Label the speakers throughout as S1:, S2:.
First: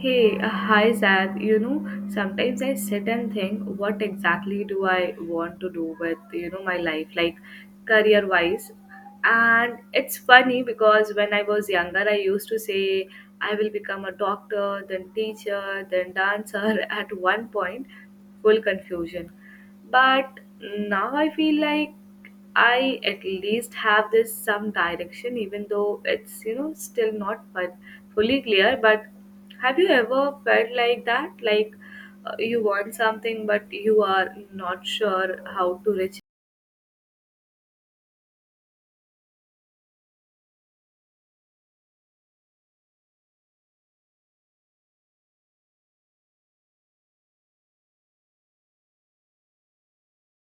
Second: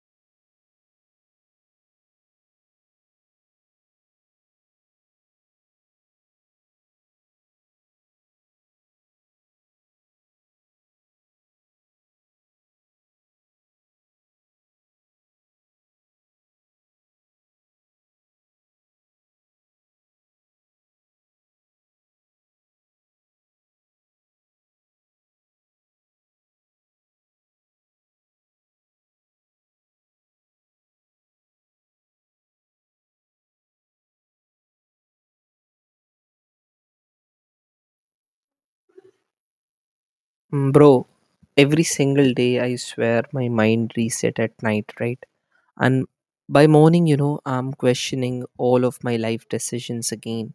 S1: Hey, hi Zad. Sometimes I sit and think, what exactly do I want to do with my life, like career-wise? And it's funny because when I was younger, I used to say I will become a doctor, then teacher, then dancer at one point, full confusion. But now I feel like I at least have this some direction, even though it's still not fully clear. But have you ever felt like that? Like you want something, but you are not sure how to reach.
S2: Mm, bro, every single day I swear my mind reset at night, right? And by morning, you know, I'm questioning all of my life decisions again.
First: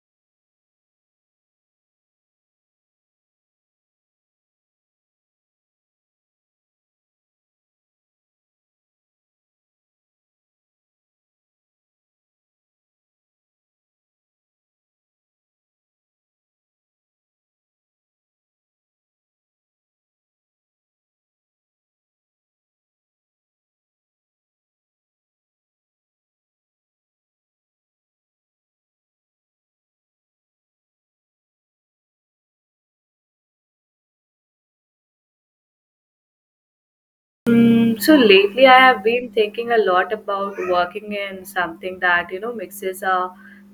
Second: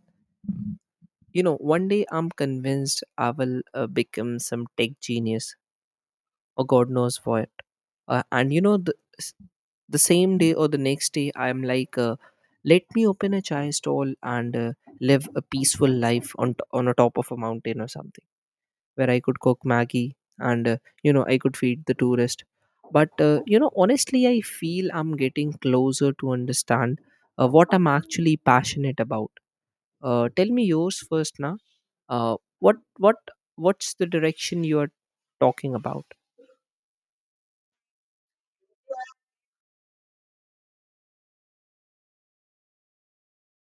S2: You know, one day I'm convinced I will become some tech genius or God knows what. And you know, the same day or the next day, I'm like, let me open a chai stall and live a peaceful life on a top of a mountain or something where I could cook Maggie and you know I could feed the tourist. But you know, honestly, I feel I'm getting closer to understand what I'm actually passionate about. Tell me yours first, now. What what's the direction you are talking about?
S1: So lately, I have been thinking a lot about working in something that mixes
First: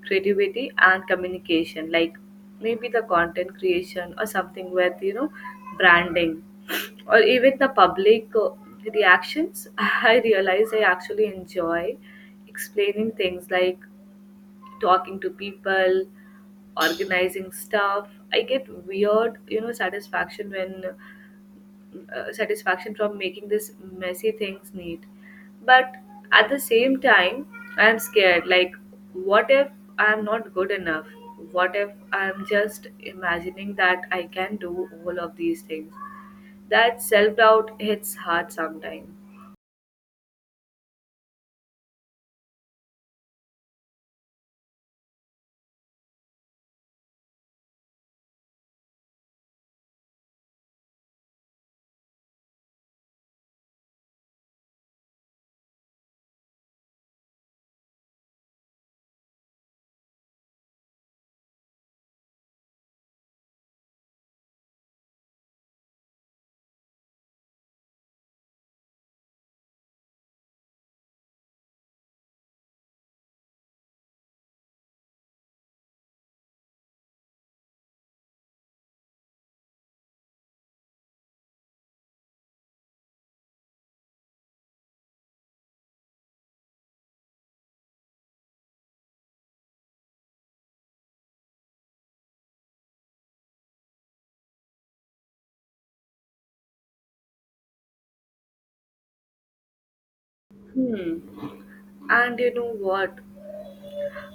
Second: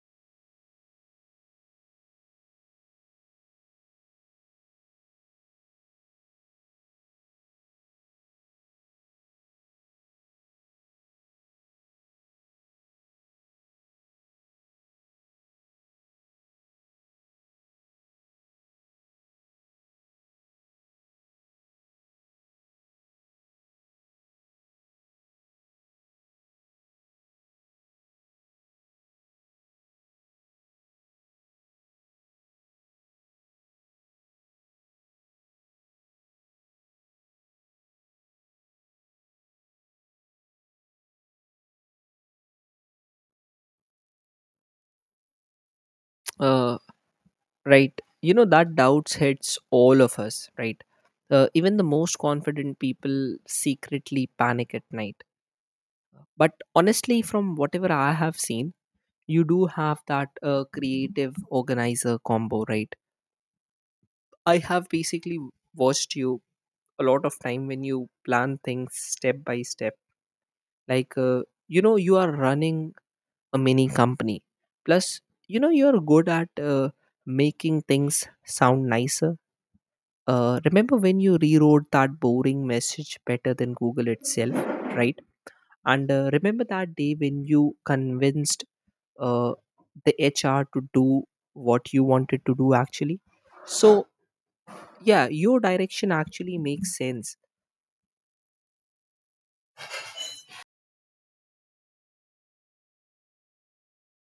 S1: creativity and communication, like maybe the content creation or something with branding, or even the public reactions. I realize I actually enjoy explaining things, like talking to people, organizing stuff. I get weird satisfaction from making this messy things neat. But at the same time, I'm scared, like, what if I'm not good enough? What if I'm just imagining that I can do all of these things? That self doubt hits hard sometimes.
S2: Uh, right. You know that doubts hits all of us, right? Even the most confident people secretly panic at night. But honestly, from whatever I have seen, you do have that creative organizer combo, right? I have basically watched you a lot of time when you plan things step by step, like you know you are running a mini company. Plus, you know you're good at making things sound nicer. Remember when you rewrote that boring message better than Google itself, right? And remember that day when you convinced uh, the HR to do what you wanted to do actually. So yeah, your direction actually makes sense.
S1: Hmm. And you know what?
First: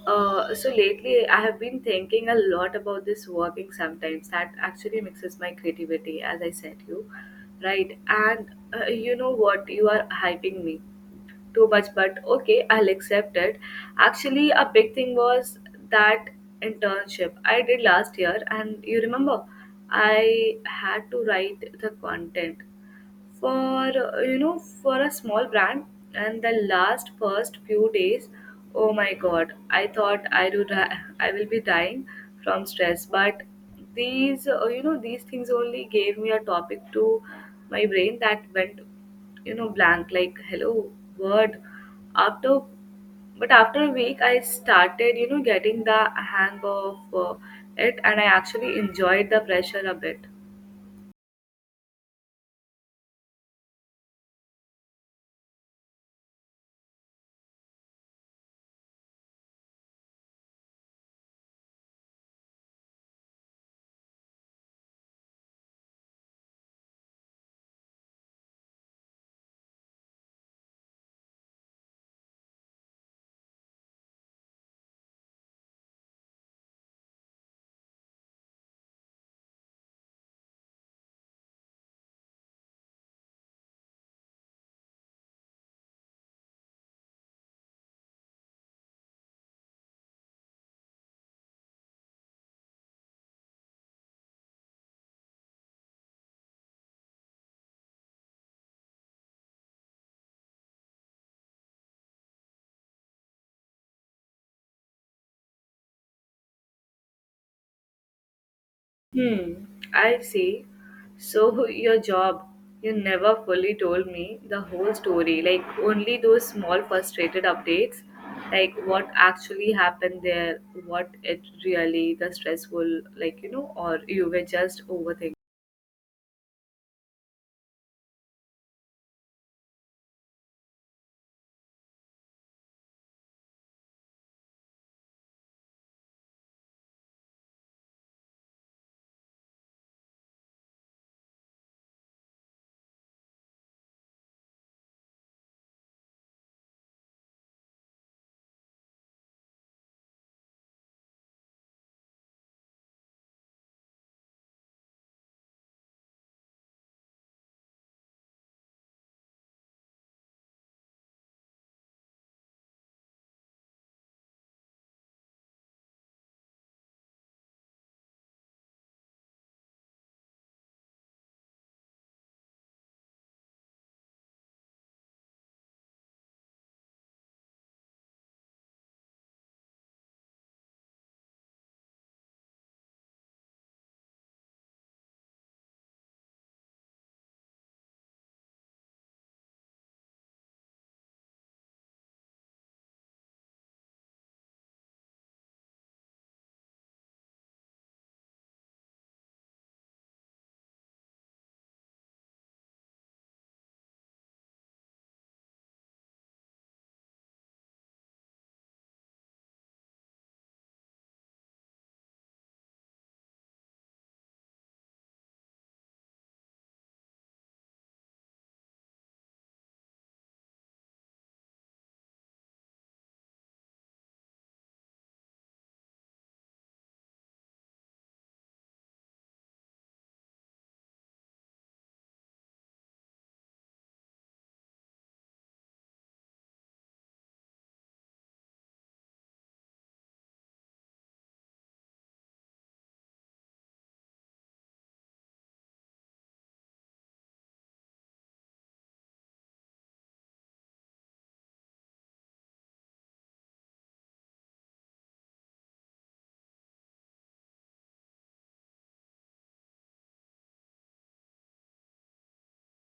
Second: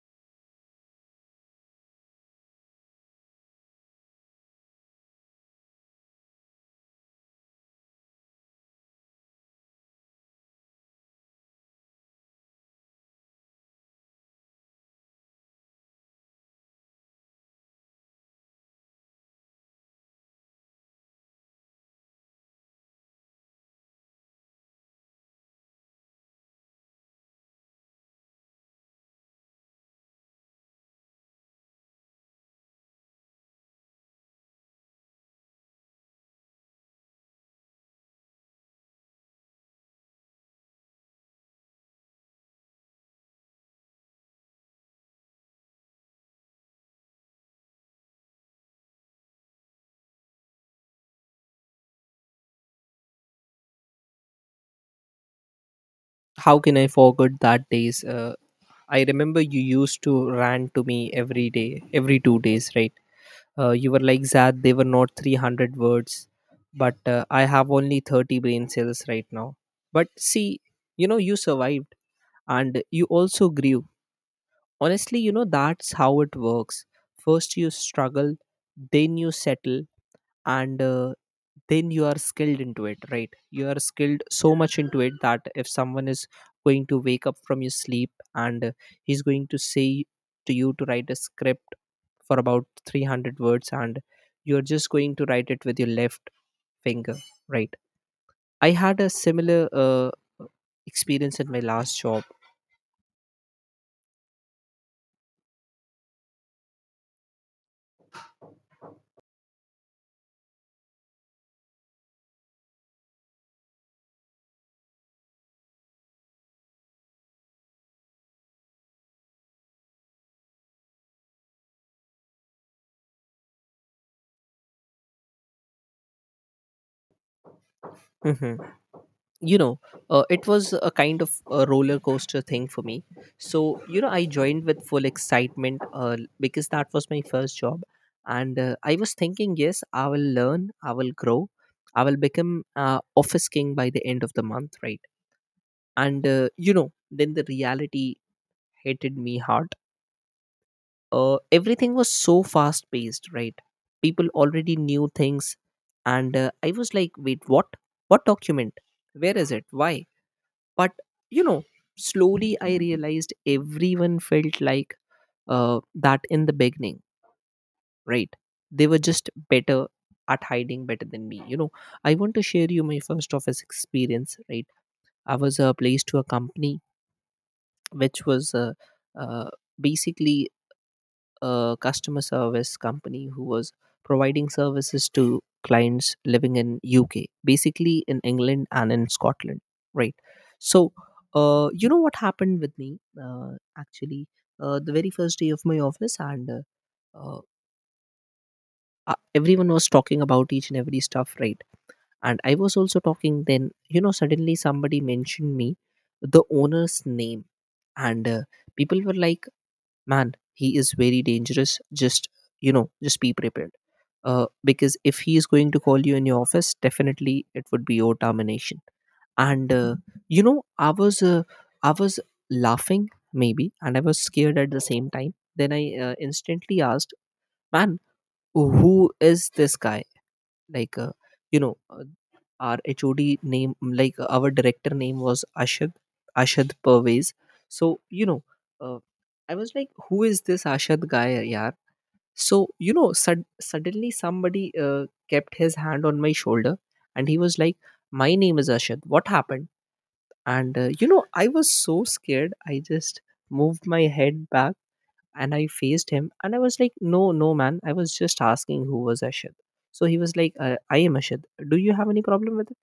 S1: So lately, I have been thinking a lot about this working sometimes. That actually mixes my creativity, as I said you, right? And you know what? You are hyping me too much, but okay, I'll accept it. Actually, a big thing was that internship I did last year, and you remember, I had to write the content for you know for a small brand. And the last first few days, oh my god, I thought I do die, I will be dying from stress. But these you know these things only gave me a topic to my brain that went blank, like hello word after. But after a week, I started getting the hang of it, and I actually enjoyed the pressure a bit.
S2: How can I forget that days? I remember you used to rant to me every day every 2 days, right? You were like, Zad, they were not 300 words, but I have only 30 brain cells right now. But see, you know you survived, and you also grew. Honestly, you know that's how it works. First you struggle, then you settle, and then you are skilled into it, right? You are skilled so much into it that if someone is going to wake up from your sleep and he's going to say to you to write a script for about 300 words, and you're just going to write it with your left finger, right? I had a similar experience in my last job.
S1: Hmm, I see. So your job, you never fully told me the whole story, like only those small frustrated updates, like what actually happened there, what it really the stressful, like or you were just overthinking.
S2: Mhm. You know, it was a kind of a roller coaster thing for me. So you know, I joined with full excitement, because that was my first job. And I was thinking, yes, I will learn, I will grow, I will become office king by the end of the month, right? And you know, then the reality hated me hard. Everything was so fast paced, right? People already knew things, and I was like, wait, what? What document, where is it, why? But you know, slowly I realized everyone felt like uh, that in the beginning, right? They were just better at hiding, better than me, you know. I want to share you my first office experience, right? I was placed to a company which was uh, basically a customer service company who was providing services to clients living in UK, basically in England and in Scotland, right? So, you know what happened with me, actually, the very first day of my office, and uh, everyone was talking about each and every stuff, right? And I was also talking. Then you know, suddenly somebody mentioned me, the owner's name, and people were like, man, he is very dangerous, just, you know, just be prepared, because if he is going to call you in your office, definitely it would be your termination. And you know, I was laughing maybe, and I was scared at the same time. Then I instantly asked, man, who is this guy? Like you know, our HOD name, like our director name was Ashad, Ashad Pervez. So you know, uh, I was like, who is this Ashad guy, yaar? So you know, suddenly somebody kept his hand on my shoulder, and he was like, my name is Ashad, what happened? And you know, I was so scared, I just moved my head back, and I faced him, and I was like, no, no, man. I was just asking who was Ashid. So he was like, I am Ashid. Do you have any problem with it?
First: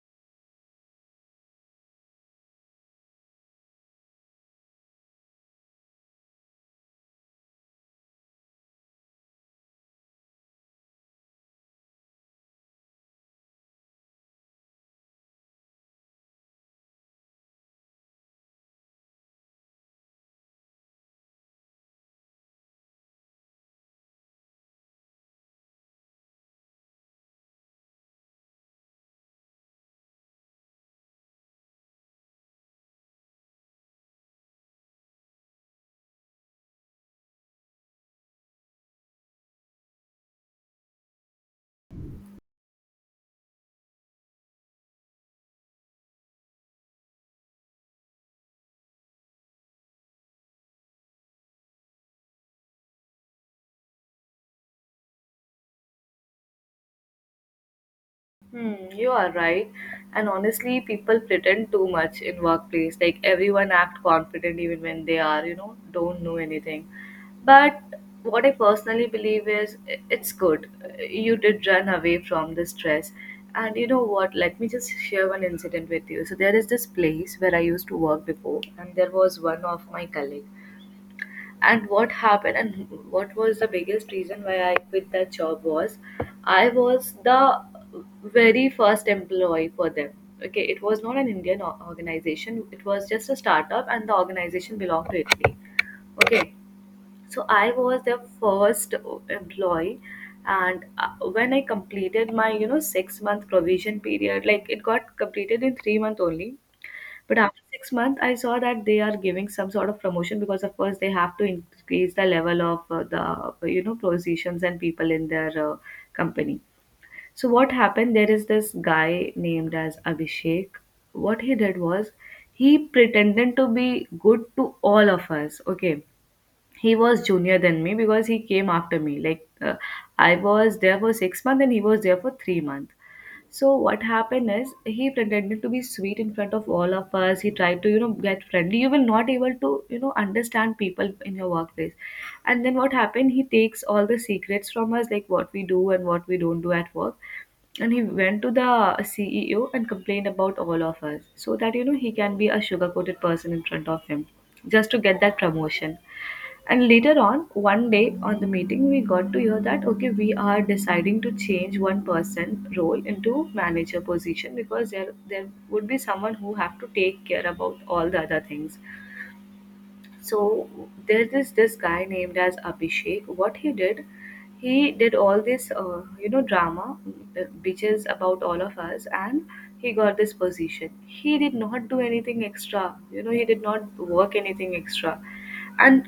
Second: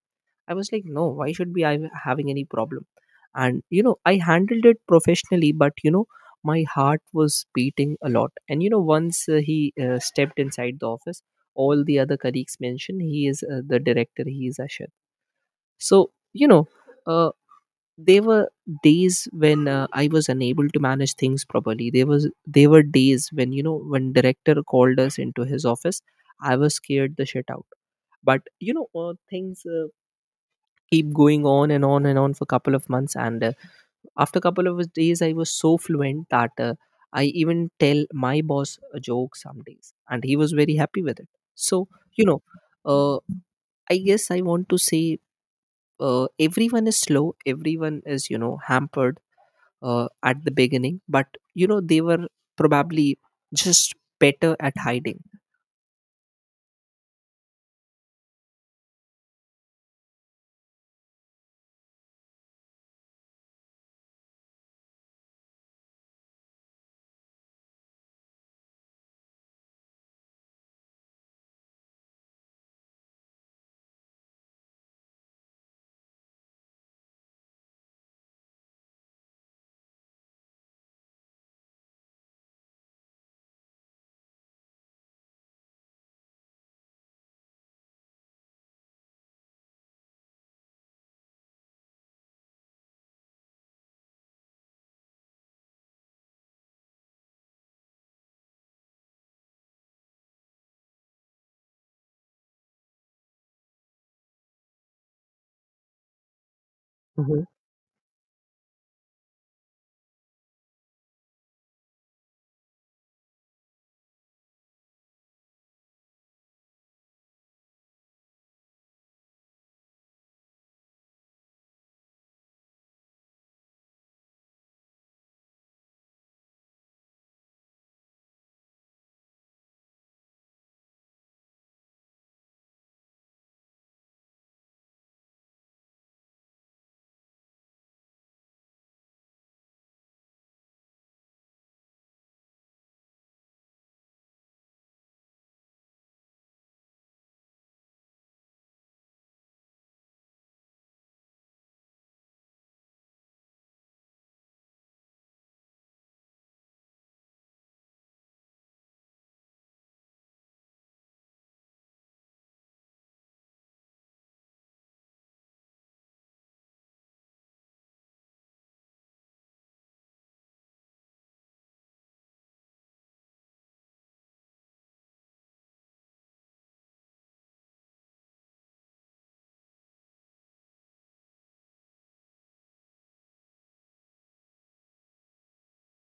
S2: I was like, no, why should be I having any problem? And, you know, I handled it professionally, but, you know, my heart was beating a lot. And, you know, once he stepped inside the office, all the other colleagues mentioned he is the director, he is Ashid. So, you know, uh, there were days when I was unable to manage things properly. There were days when, you know, when director called us into his office, I was scared the shit out. But you know, things keep going on and on and on for a couple of months, and after a couple of days I was so fluent that I even tell my boss a joke some days, and he was very happy with it. So you know, uh, I guess I want to say, everyone is slow, everyone is, you know, hampered at the beginning, but you know, they were probably just better at hiding.
S1: Hmm, you are right. And honestly, people pretend too much in workplace. Like, everyone act confident even when they are don't know anything. But what I personally believe is it's good. You did run away from the stress. And you know what? Let me just share one incident with you. So there is this place where I used to work before, and there was one of my colleague. And what happened and what was the biggest reason why I quit that job was, I was the very first employee for them. Okay, it was not an Indian organization, it was just a startup, and the organization belonged to Italy. Okay, so I was their first employee. And when I completed my 6-month provision period, like, it got completed in 3 months only. But
S2: Hmm.
S1: after 6 months, I saw that they are giving some sort of promotion because, of course, they have to increase the level of the positions and people in their company. So what happened? There is this guy named as Abhishek. What he did was, he pretended to be good to all of us. Okay, he was junior than me because he came after me. Like I was there for 6 months and he was there for 3 months. So what happened is, he pretended to be sweet in front of all of us. He tried to get friendly. You will not able to understand people in your workplace. And then what happened? He takes all the secrets from us, like what we do and what we don't do at work. And he went to the CEO and complained about all of us, so that he can be a sugar-coated person in front of him, just to get that promotion. And later on, one day on the meeting, we got to hear that okay, we are deciding to change one person role into manager position because there would be someone who have to take care about all the other things. So there is this guy named as Abhishek. What he did all this drama, bitches about all of us, and he got this position. He did not do anything extra. He did not work anything extra. And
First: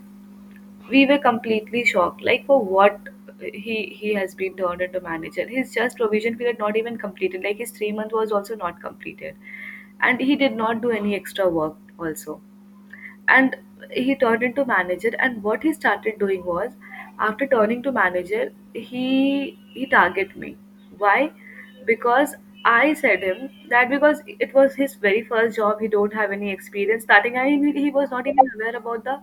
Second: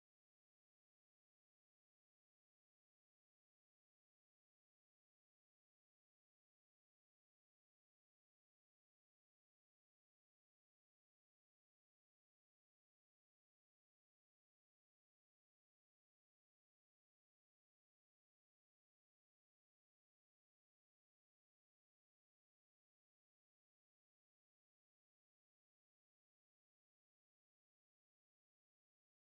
S1: we were completely shocked, like for what? He has been turned into manager, his just provision period not even completed, like his 3 month was also not completed, and he did not do any extra work also. And he turned into manager, and what he started doing was, after turning to manager, he he target me. Why? Because I said him that, because it was his very first job, he don't have any experience starting, I mean, he was not even aware about the,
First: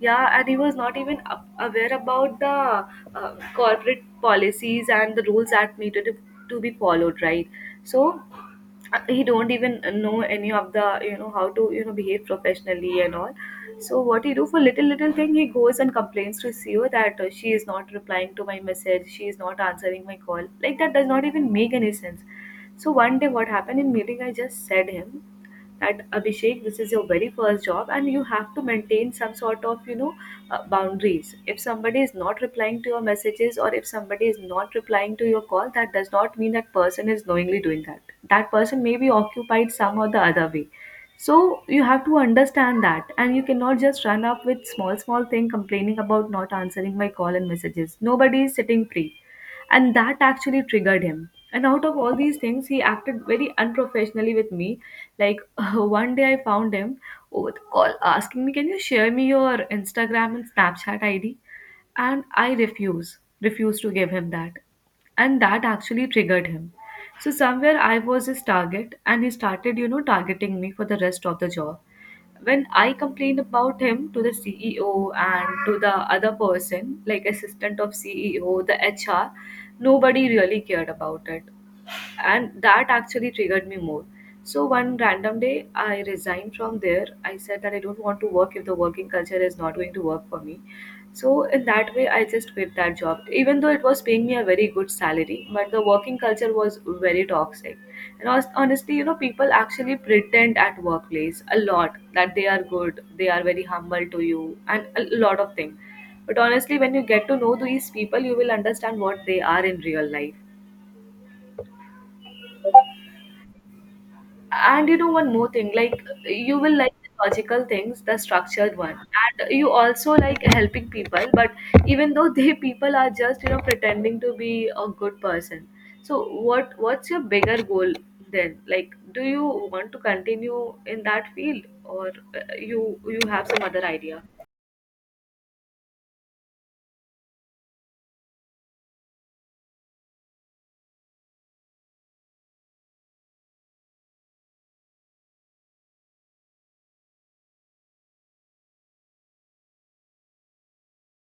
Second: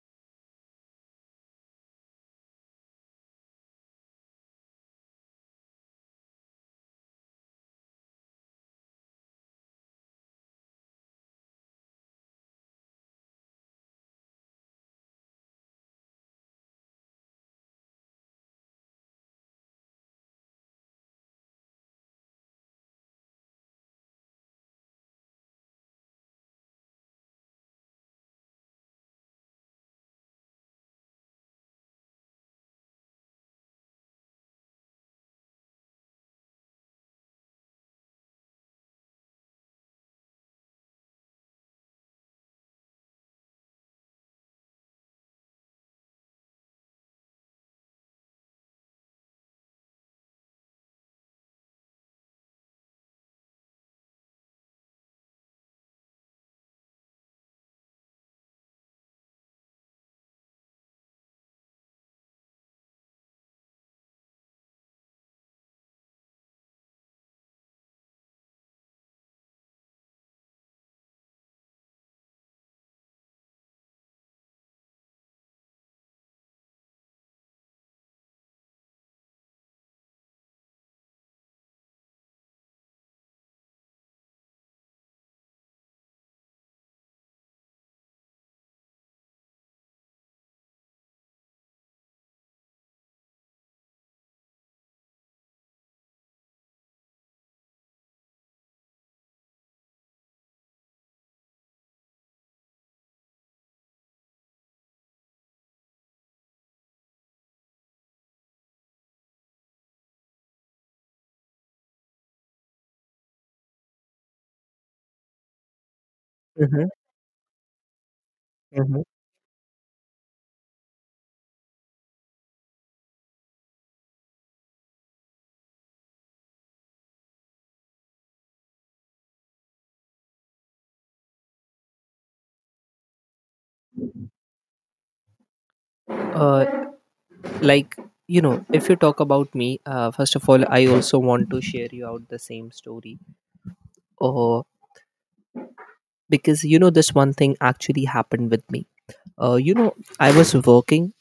S1: yeah, and he was not even aware about the corporate policies and the rules that needed to be followed, right? So he don't even know any of the how to behave professionally and all. So what he do, for little little thing, he goes and complains to CEO that she is not replying to my message, she is not answering my call. Like, that does not even make any sense. So one day, what happened in meeting, I just said him that, Abhishek, this is your very first job, and you have to maintain some sort of boundaries. If somebody is not replying to your messages or if somebody is not replying to your call, that does not mean that person is knowingly doing that. That person may be occupied some or the other way. So you have to understand that, and you cannot just run up with small small thing complaining about not answering my call and messages. Nobody is sitting free. And that actually triggered him, and out of all these things, he acted very unprofessionally with me, like one day I found him over the call asking me, can you share me your Instagram and Snapchat id? And I refuse, to give him that. And that actually triggered him. So somewhere I was his target, and he started targeting me for the rest of the job. When I complained about him to the CEO and to the other person, like assistant of CEO, the HR, nobody really cared about it. And that actually triggered me more. So one random day I resigned from there. I said that I don't want to work if the working culture is not going to work for me. So in that way, I just quit that job, even though it was paying me a very good salary, but the working culture was very toxic. And honestly, people actually pretend at workplace a lot, that they are good, they are very humble to you, and a lot of things. But honestly, when you get to know these people, you will understand what they are in real life. And you know one more thing, like, you will
S2: Hmm.
S1: like the logical things, the structured one,
S2: hmm
S1: and you also like helping people. But even though they people are just pretending to be a good person. So what's your bigger goal then? Like, do you want to continue in that field, or you have some other idea?
S2: uh, like you know, if you talk about me, first of all, I also want to share you out the same story, uh, because you know this one thing actually happened with me. uh, you know i was working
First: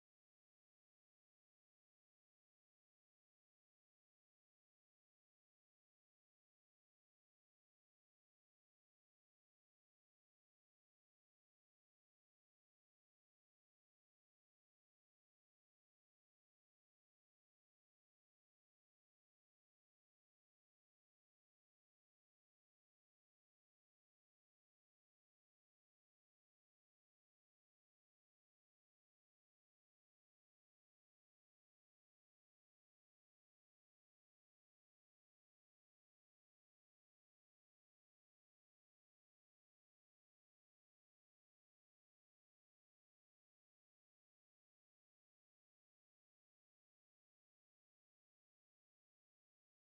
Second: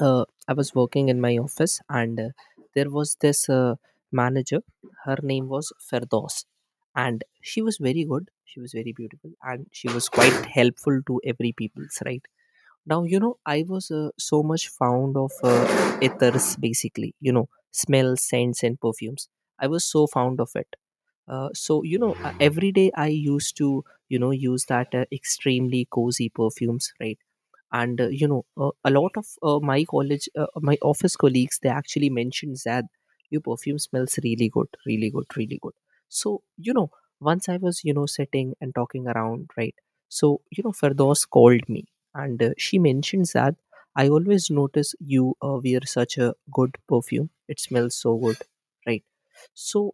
S2: uh, I was working in my office, and there was this manager. Her name was Ferdos, and she was very good. She was very beautiful, and she was quite helpful to every people's, right. Now you know, I was so much fond of ethers, basically. You know, smells, scents, and perfumes. I was so fond of it. So you know, every day I used to, you know, use that extremely cozy perfumes, right? And you know, a lot of my office colleagues, they actually mentioned that your perfume smells really good, really good, really good. So you know, once I was, you know, sitting and talking around, right? So you know, Ferdos called me, and she mentions that I always notice you wear such a good perfume, it smells so good, right? So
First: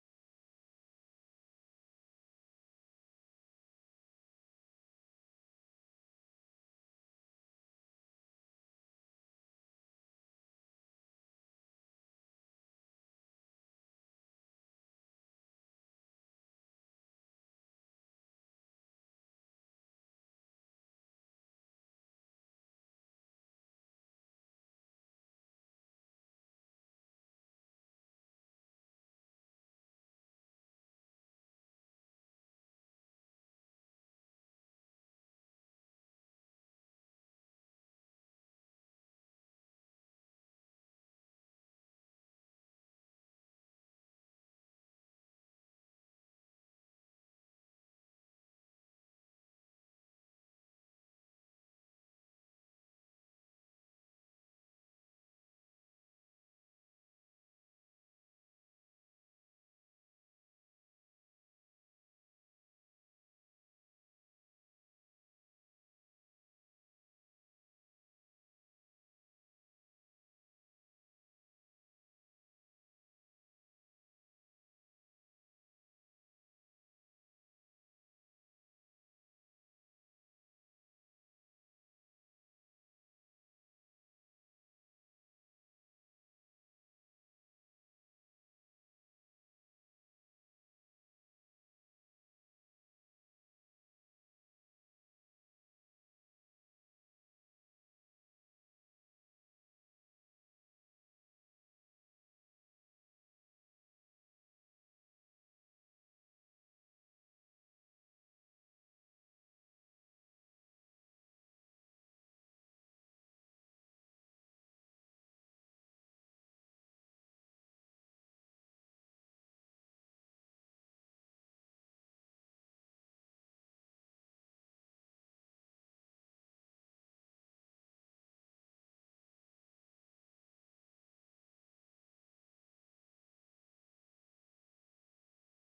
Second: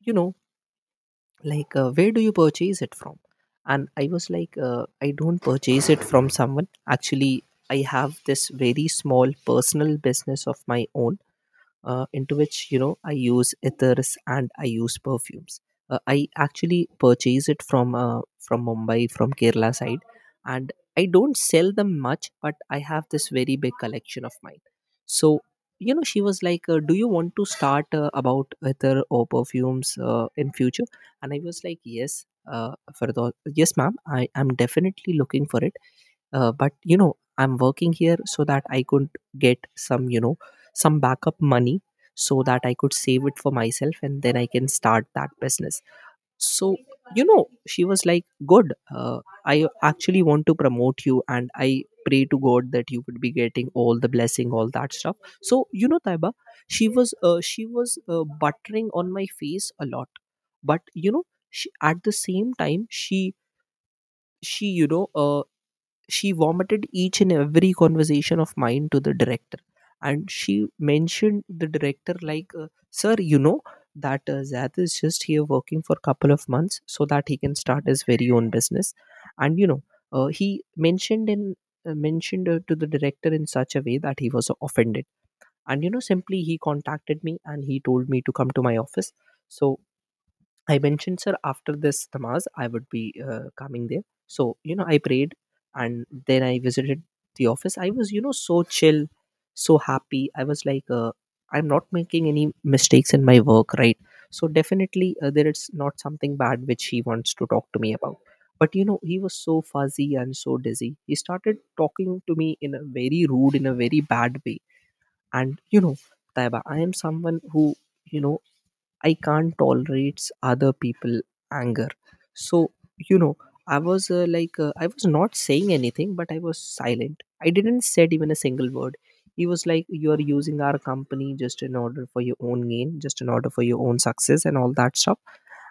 S2: you know, like where do you purchase it from? And I was like, I don't purchase it from someone actually. I have this very small personal business of my own, into which, you know, I use ethers and I use perfumes. I actually purchase it from Mumbai, from Kerala side, and I don't sell them much, but I have this very big collection of mine. So you know, she was like, "Do you want to start about ether or perfumes in future?" And I was like, "Yes." For the yes, ma'am, I am definitely looking for it, but you know, I'm working here so that I could get some, you know, some backup money, so that I could save it for myself, and then I can start that business. So you know, she was like, good. I actually want to promote you, and I pray to God that you would be getting all the blessing, all that stuff. So you know, Taiba, she was buttering on my face a lot. But you know, she, at the same time, she, she vomited each and every conversation of mine to the director. And she mentioned the director like, sir, you know, that Zad is just here working for a couple of months so that he can start his very own business. And you know, he mentioned in mentioned to the director in such a way that he was offended. And you know, simply he contacted me and he told me to come to my office. So I mentioned, sir, after this Namaz, I would be coming there. So, you know, I prayed, and then I visited the office. I was, you know, so chill, so happy. I was like, I'm not making any mistakes in my work, right? So, definitely, there is not something bad which he wants to talk to me about. But, you know, he was so fuzzy and so dizzy. He started talking to me in a very rude, in a very bad way. And, you know, Taiba, I am someone who, you know, I can't tolerate other people anger. So, you know, I was I was not saying anything, but I was silent. I didn't said even a single word. He was like, "You are using our company just in order for your own gain, just in order for your own success, and all that stuff."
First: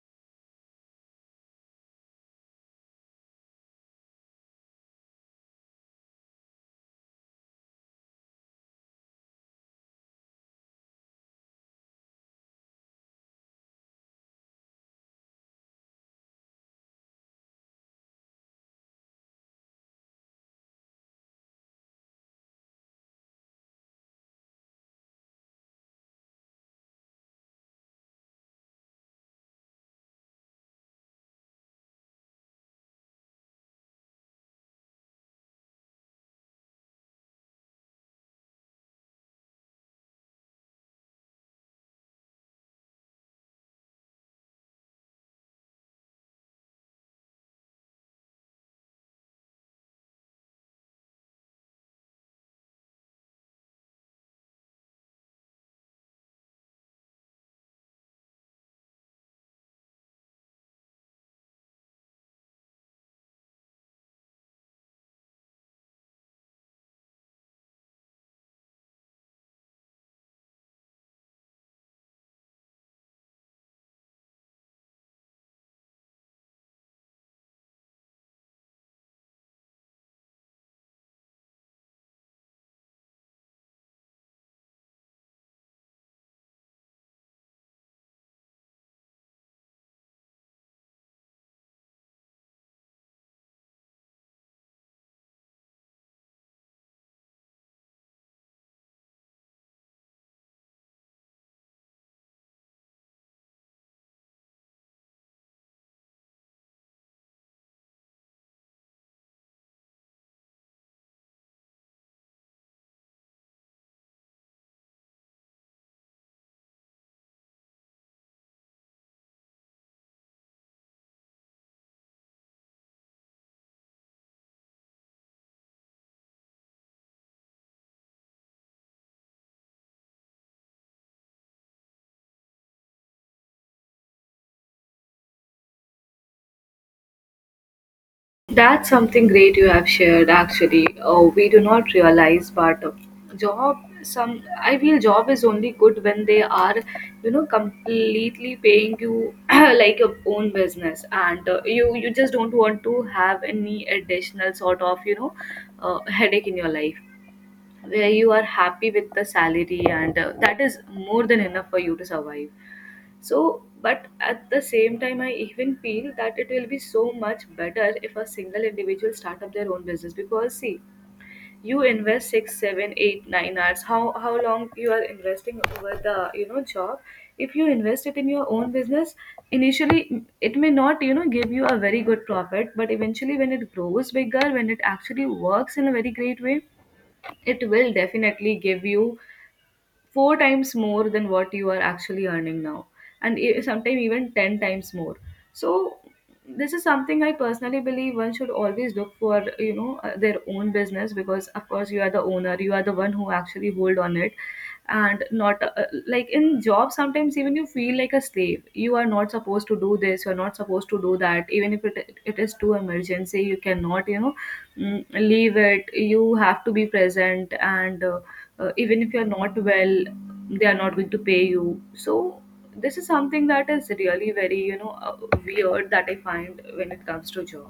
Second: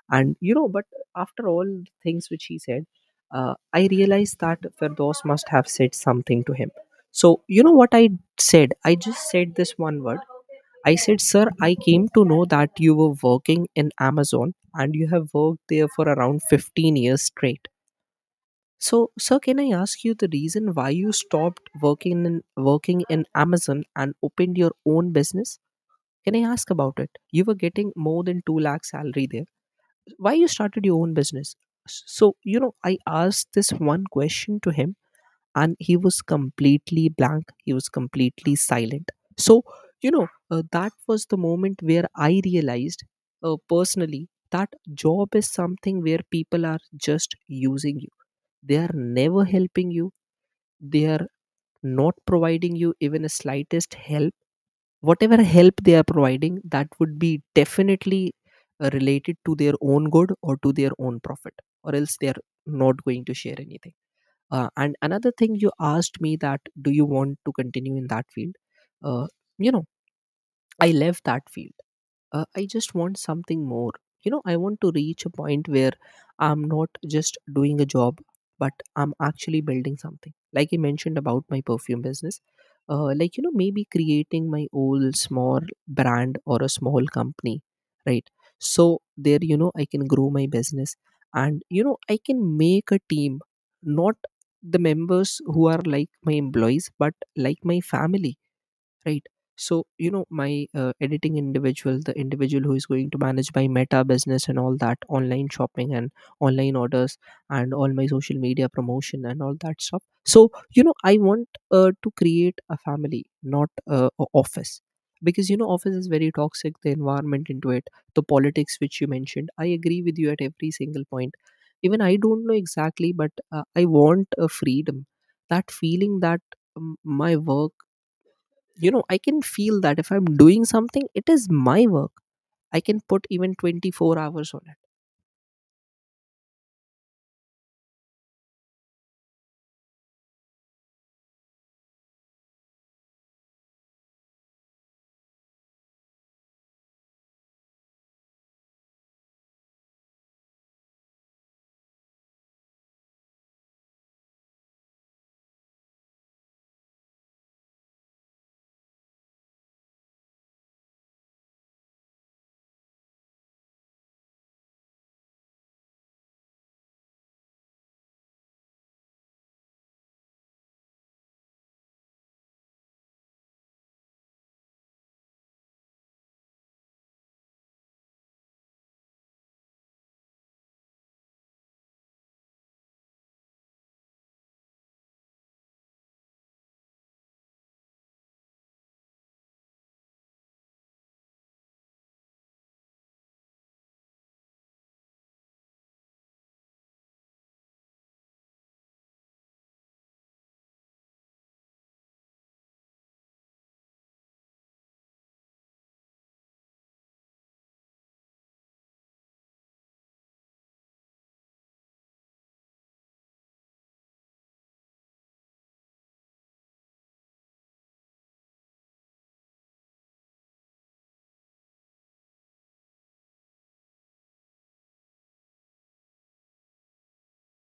S2: And but after all things which he said, I realized that Firdos must have said something to him. So you know what I said? I just said this one word, I said, Sir, I came to know that you were working in Amazon and you have worked there for around 15 years straight. So, sir, can I ask you the reason why you stopped working in Amazon and opened your own business? Can I ask about it? You were getting more than 2 lakh salary there. Why you started your own business? So, I asked this one question to him, and he was completely blank, he was completely silent. So that was the moment where I realized, personally, that job is something where people are just using you. They are never helping you. They are not providing you even a slightest help. Whatever help they are providing, that would be definitely related to their own good or to their own profit, or else they are not going to share anything. And another thing you asked me, that do you want to continue in that field. uh, you know, I left that field. I just want something more. You know, I want to reach a point where I'm not just doing a job, but I'm actually building something, like I mentioned about my perfume business. Like, you know, maybe creating my own small brand or a small company, right? So there, you know, I can grow my business, and you know, I can make a team. Not the members who are like my employees, but like my family, right? So you know, my editing individual the individual who is going to manage my meta business and all that online shopping and online orders and all my social media promotion and all that stuff. So you know, I want to create a family, not a office. Because you know, office is very toxic, the environment into it. The politics which you mentioned, I agree with you at every single point. Even I don't know exactly, but I want a freedom, that feeling that my work, you know, I can feel that if I'm doing something, it is my work. I can put even 24 hours on
S1: That's something great you have shared actually. We do not realize, but job, some, I feel job is only good when they are completely paying you, like your own business, and you just don't want to have any additional sort of headache in your life, where you are happy with the salary, and that is more than enough for you to survive. So, but at the same time, I even feel that it will be so much better if a single individual start up their own business, because see, you invest 6, 7, 8, 9 hours. How long you are investing over the job? If you invest it in your own business, initially it may not give you a very good profit, but eventually when it grows bigger, when it actually works in a very great way, it will definitely give you four times more than what you are actually earning now, and sometimes even 10 times more. So this is something I personally believe one should always look for, their own business, because of course you are the owner, you are the one who actually hold on it. And not like in job, sometimes even you feel like a slave. You are not supposed to do this, you're not supposed to do that, even if it is too emergency, you cannot leave it. You have to be present, and even if you're not well, they are not going to pay you. So this is something that is really very weird that I find when it comes to job.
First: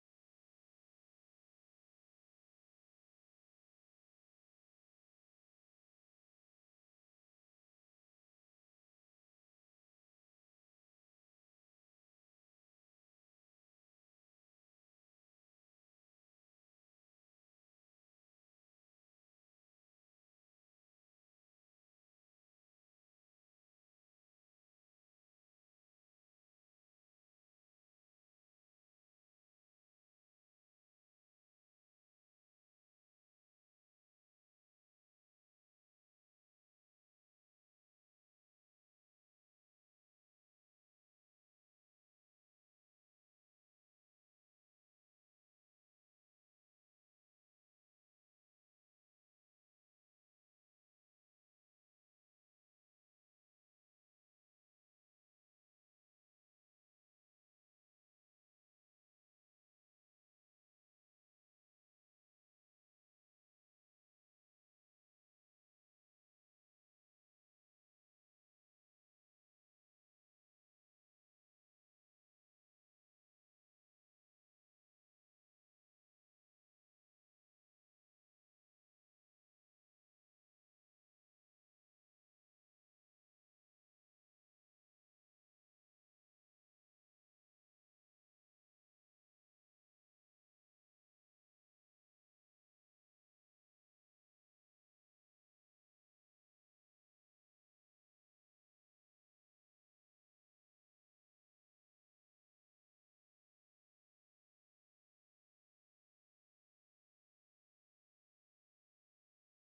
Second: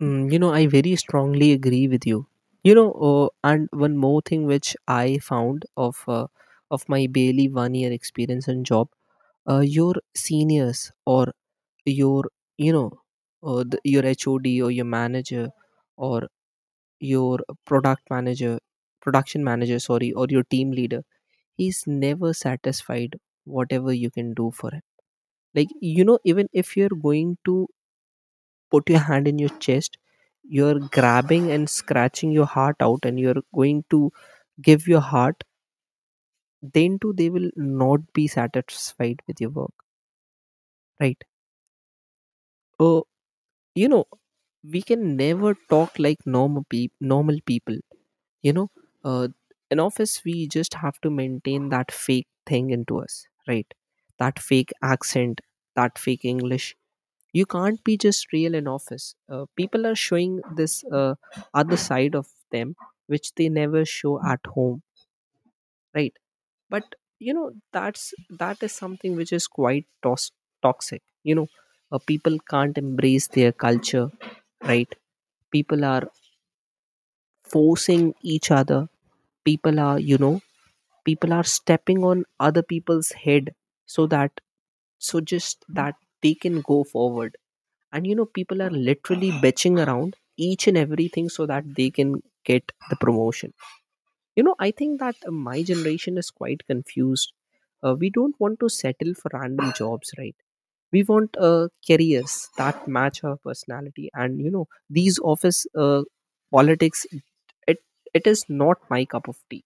S2: it. You know, I very strongly agree with you. You know, and one more thing which I found of my barely one year experience in job. Your seniors or your you know your HOD or your manager or your product manager production manager, sorry, or your team leader. He's never satisfied, whatever you can do for him. Like you know, even if you're going to put your hand in your chest, you're grabbing and scratching your heart out, and you're going to give your heart, then too they will not be satisfied with your work, right? Oh, you know, we can never talk like normal people, you know, uh, in office we just have to maintain that fake thing into us, right? That fake accent, that fake English. You can't be just real in office. People are showing this other side of them, which they never show at home, right? But you know, that is something which is quite toxic, you know. People can't embrace their culture, right? People are forcing each other. People are, you know, people are stepping on other people's head so that, so just that they can go forward. And you know, people are literally bitching around each and everything so that they can get the promotion. You know, I think that my generation is quite confused. We don't want to settle for random jobs, right? We want careers that match our personality. And you know, these office politics, it it is not my cup of tea.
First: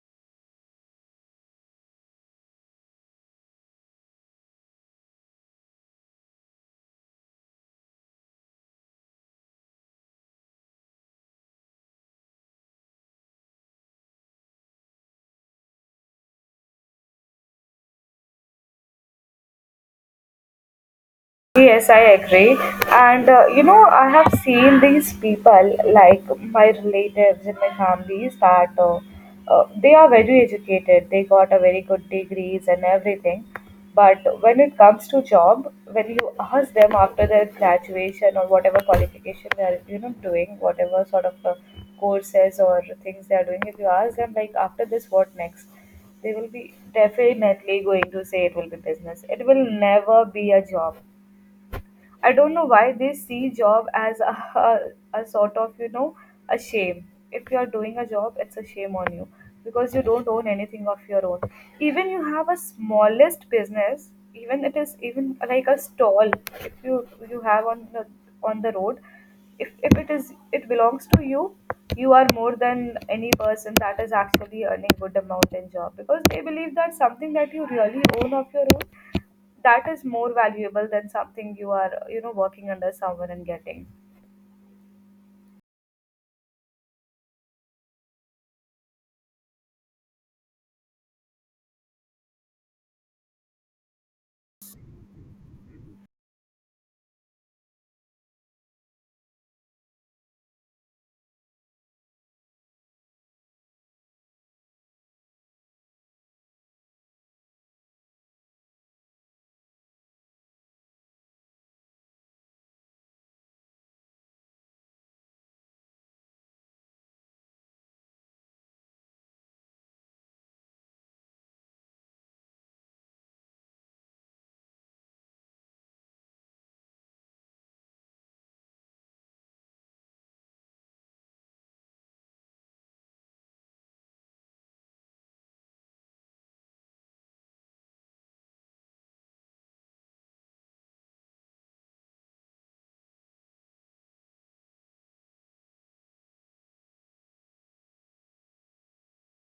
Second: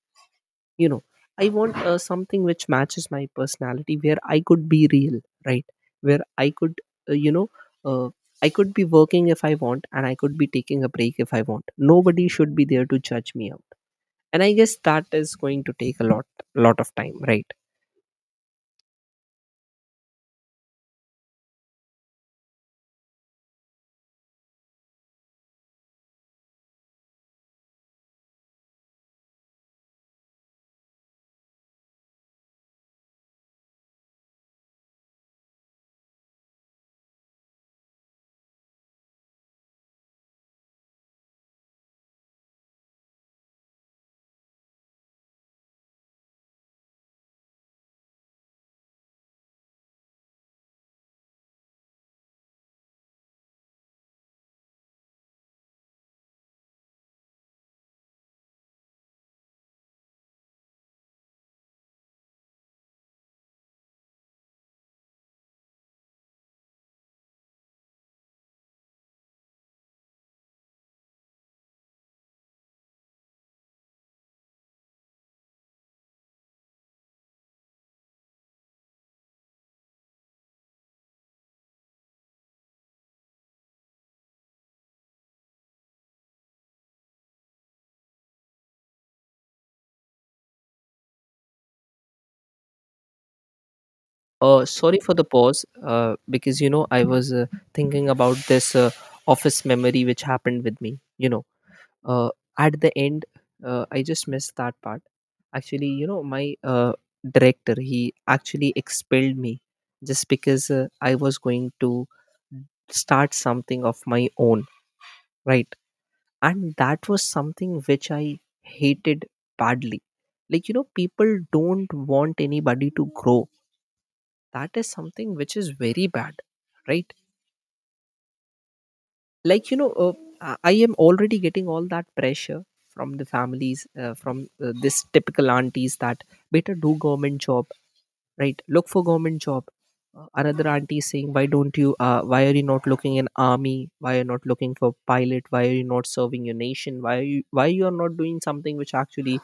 S2: You know, I want something which matches my personality, where I could be real, right? Where uh, you know uh, I could be working if I want, and I could be taking a break if I want. Nobody should be there to judge me out. And I guess that is going to take a lot of time, right?
S1: Yes, I agree. And you know, I have seen these people, like my relatives in my families, that they are very educated. They got a very good degrees and everything. But when it comes to job, when you ask them after their graduation or whatever qualification they are, you know, doing, whatever sort of courses or things they are doing, if you ask them like after this, what next? They will be definitely going to say it will be business. It will never be a job. I don't know why they see job as a, a sort of, you know, a shame. If you are doing a job, it's a shame on you, because you don't own anything of your own. Even you have a smallest business, even it is even like a stall. If you have on the road, if it is it belongs to you, you are more than any person that is actually earning good amount in job, because they believe that something that you really own of your own, that is more valuable than something you are, you know, working under someone and getting.
S2: Sorry for the pause, because you know, I was thinking about this office memory which happened with me, you know. uh, at the end, I just missed that part. Actually, you know, my director, he actually expelled me just because I was going to start something of my own, right? And that was something which I hated badly. Like you know, people don't want anybody to grow. That is something which is very bad, right? Like you know, I am already getting all that pressure from the families, from this typical aunties, that better do government job, right? Look for government job. Another auntie is saying, why don't you why are you not looking in army? Why are you not looking for pilot? Why are you not serving your nation? Why you are not doing something which actually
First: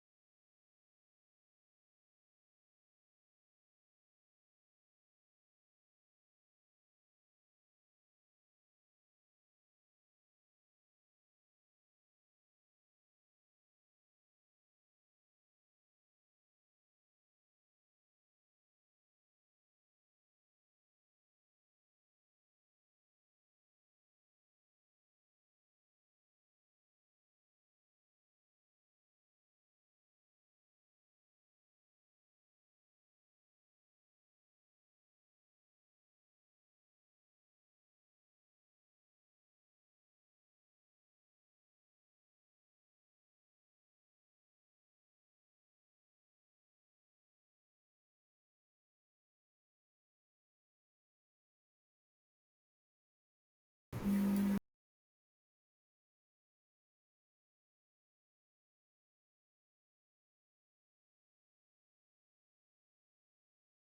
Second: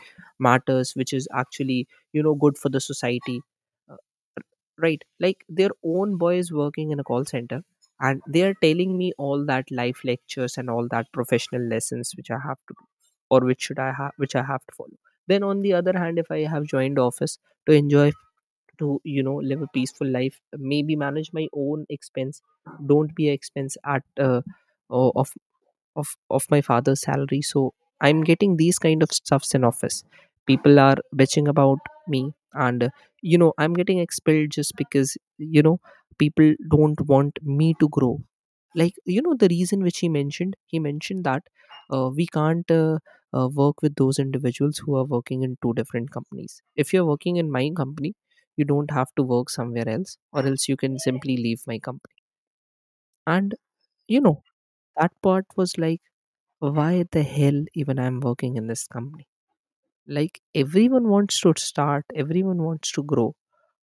S2: matters, which is actually you know good for the society. Uh, right, like their own boy is working in a call center, and they are telling me all that life lectures and all that professional lessons which I have to do, or which I have to follow. Then on the other hand, if I have joined office to enjoy, to you know live a peaceful life, maybe manage my own expense, don't be an expense at, uh, o- of of my father's salary. So I'm getting these kind of stuffs in office. People are bitching about me, and you know, I'm getting expelled just because you know, people don't want me to grow. Like you know, the reason which he mentioned, that we can't work with those individuals who are working in two different companies. If you're working in my company, you don't have to work somewhere else, or else you can simply leave my company. And you know, that part was like, why the hell even I'm working in this company? Like everyone wants to start, everyone wants to grow.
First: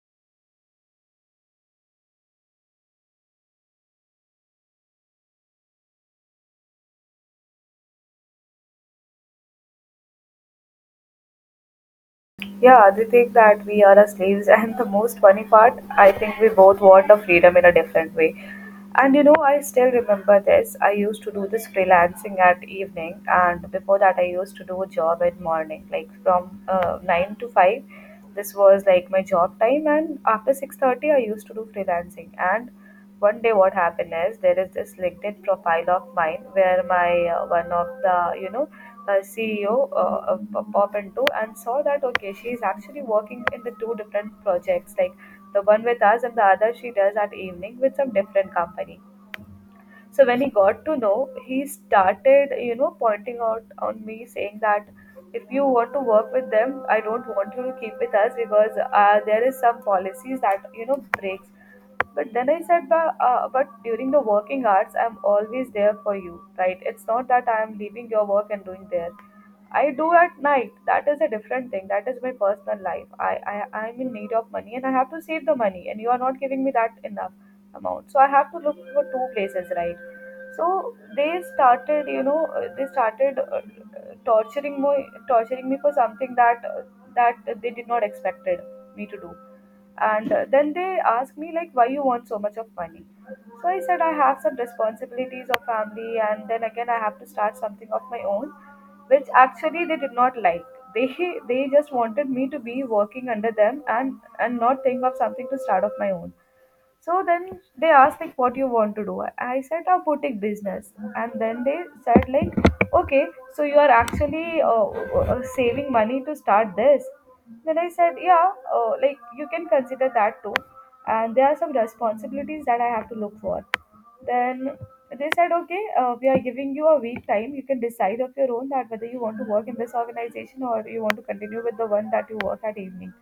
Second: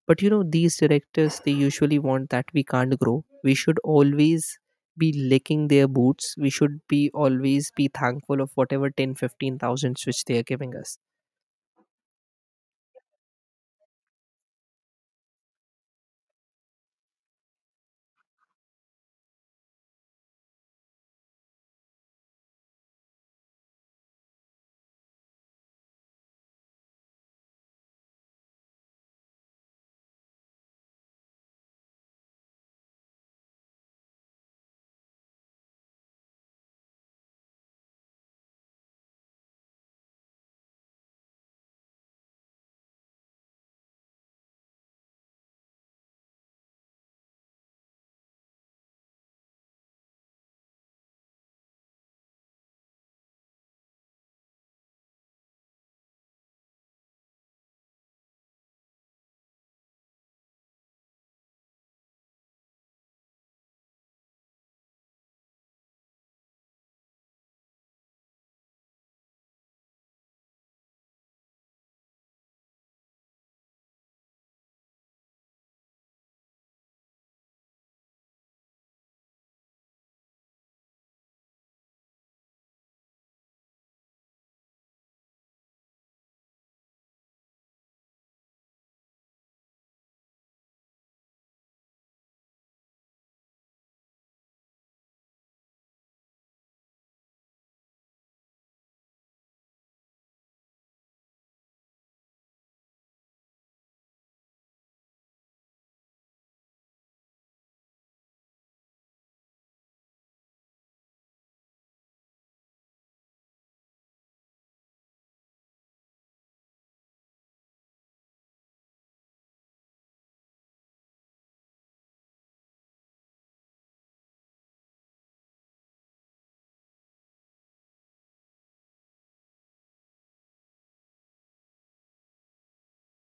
S2: But you know, these directors, they usually want that we can't grow. We should always be licking their boots. We should be always be thankful of whatever 10, 15 thousands which they are giving us.
S1: Yeah, they think that we are our slaves, and the most funny part, I think we both want a freedom in a different way. And you know, I still remember this. I used to do this freelancing at evening, and before that, I used to do a job at morning, like from 9 to 5. This was like my job time, and after 6:30, I used to do freelancing. And one day, what happened is there is this LinkedIn profile of mine where my one of the you know CEO of Pop Into, and saw that okay, she's actually working in the two different projects, like the one with us and the other she does at evening with some different company. So when he got to know, he started, you know, pointing out on me saying that if you want to work with them, I don't want you to keep with us because there is some policies that you know breaks. But then I said, but during the working hours, I'm always there for you, right? It's not that I'm leaving your work and doing there. I do at night. That is a different thing. That is my personal life. I'm in need of money and I have to save the money, and you are not giving me that enough amount. So I have to look for two places, right? So they started, you know, they started torturing me for something that that they did not expected me to do. And then they asked me like why you want so much of money. So I said I have some responsibilities of family, and then again I have to start something of my own, which actually they did not like. They they just wanted me to be working under them, and not think of something to start of my own. So then they asked like what you want to do. I said a boutique business, and then they said like, okay, so you are actually saving money to start this. Then I said yeah, like you can consider that too, and there are some responsibilities that I have to look for. Then they said okay, we are giving you a week time. You can decide of your own that whether you want to work in this organization or you want to continue with the one that you work at evening.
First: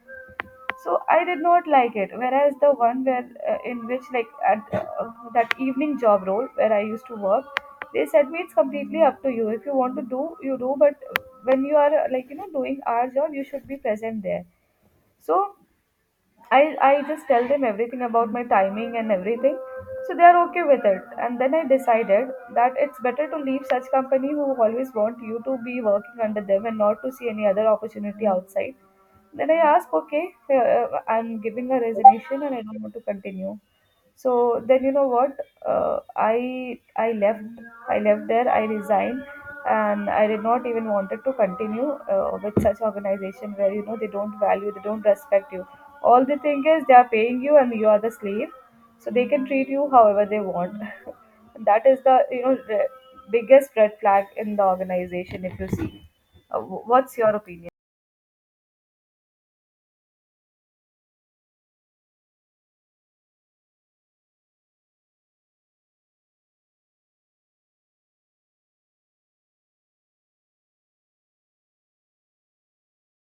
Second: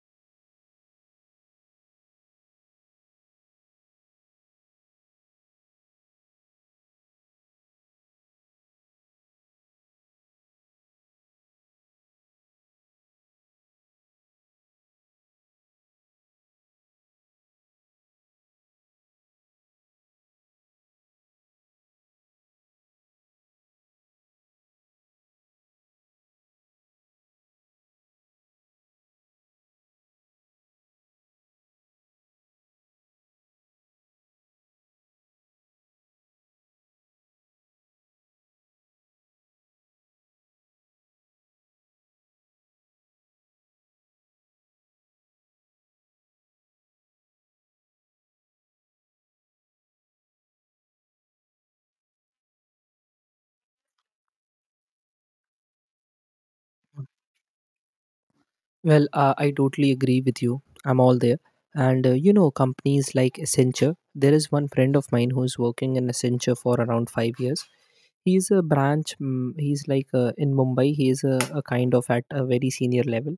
S1: So I did not like it, whereas the one where in which like at that evening job role where I used to work, they said me it's completely up to you. If you want to do, you do, but when you are like you know doing our job you should be present there. So I just tell them everything about my timing and everything, so they are okay with it. And then I decided that it's better to leave such company who always want you to be working under them and not to see any other opportunity outside. Then I ask, okay, I'm giving a resignation and I don't want to continue. So then you know what? I left. I left there. I resigned, and I did not even wanted to continue with such organization where you know they don't value, they don't respect you. All they think is they are paying you and you are the slave, so they can treat you however they want. And that is the, you know, the biggest red flag in the organization if you see. What's your opinion?
S2: Well, I totally agree with you. I'm all there. And you know, companies like Accenture, there is one friend of mine who's working in Accenture for around 5 years. He's a branch. He's like in Mumbai. He is a kind of at a very senior level.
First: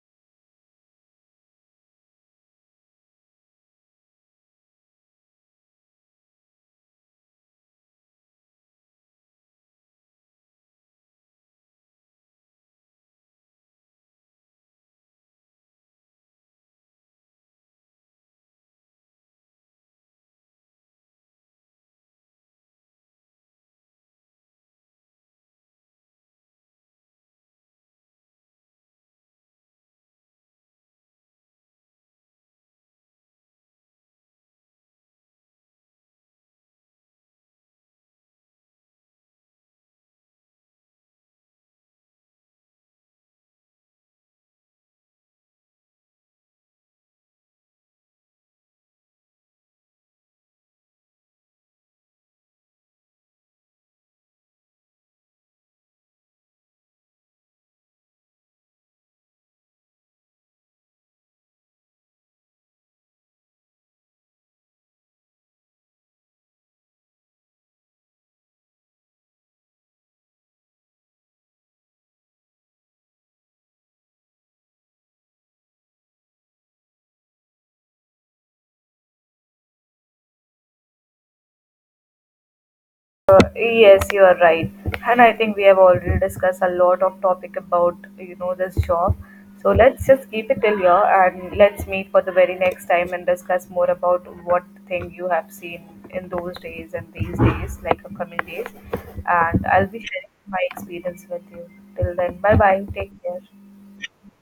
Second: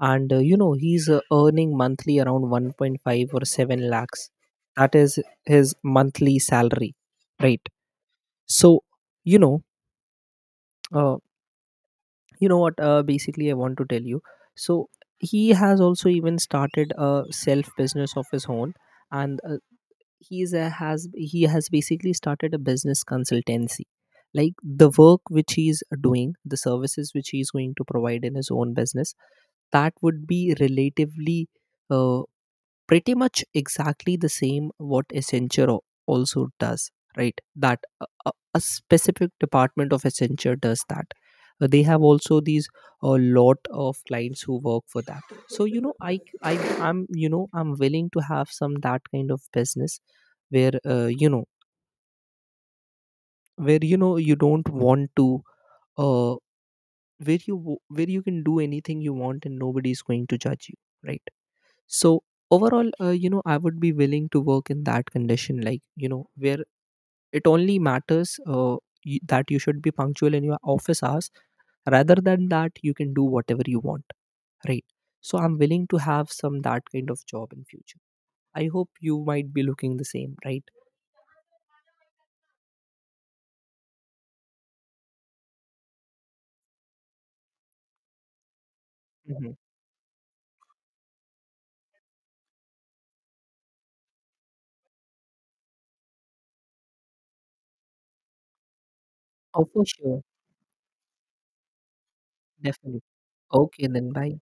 S2: And you know, he's earning monthly around 1.5 or 7 lakhs. That is his monthly salary, right? So, you know, uh, you know what basically I want to tell you. So he has also even started a self business of his own. And he's a, has he has basically started a business consultancy. Like the work which he's doing, the services which he's going to provide in his own business, that would be relatively uh, pretty much exactly the same what Accenture also does, right? That a specific department of Accenture does that. They have also these a lot of clients who work for that. So you know, I I'm willing to have some that kind of business where you know where you know you don't want to uh, where you can do anything you want, and nobody's going to judge you, right? So overall, you know, I would be willing to work in that condition, like you know, where it only matters that you should be punctual in your office hours. Rather than that, you can do whatever you want, right? So I'm willing to have some that kind of job in future. I hope you might be looking the same, right?
S1: Yes, you are right. And I think we have already discussed a lot of topic about, you know, this job.
S2: Mhm.
S1: So let's just keep it till here and let's meet for the very next time and discuss more about what thing you have seen in those days and these days, like upcoming days. And
S2: Oh, for
S1: I'll be
S2: sure,
S1: sharing my experience with you. Till then, bye bye.
S2: definitely.
S1: Take care.
S2: Okay, then bye.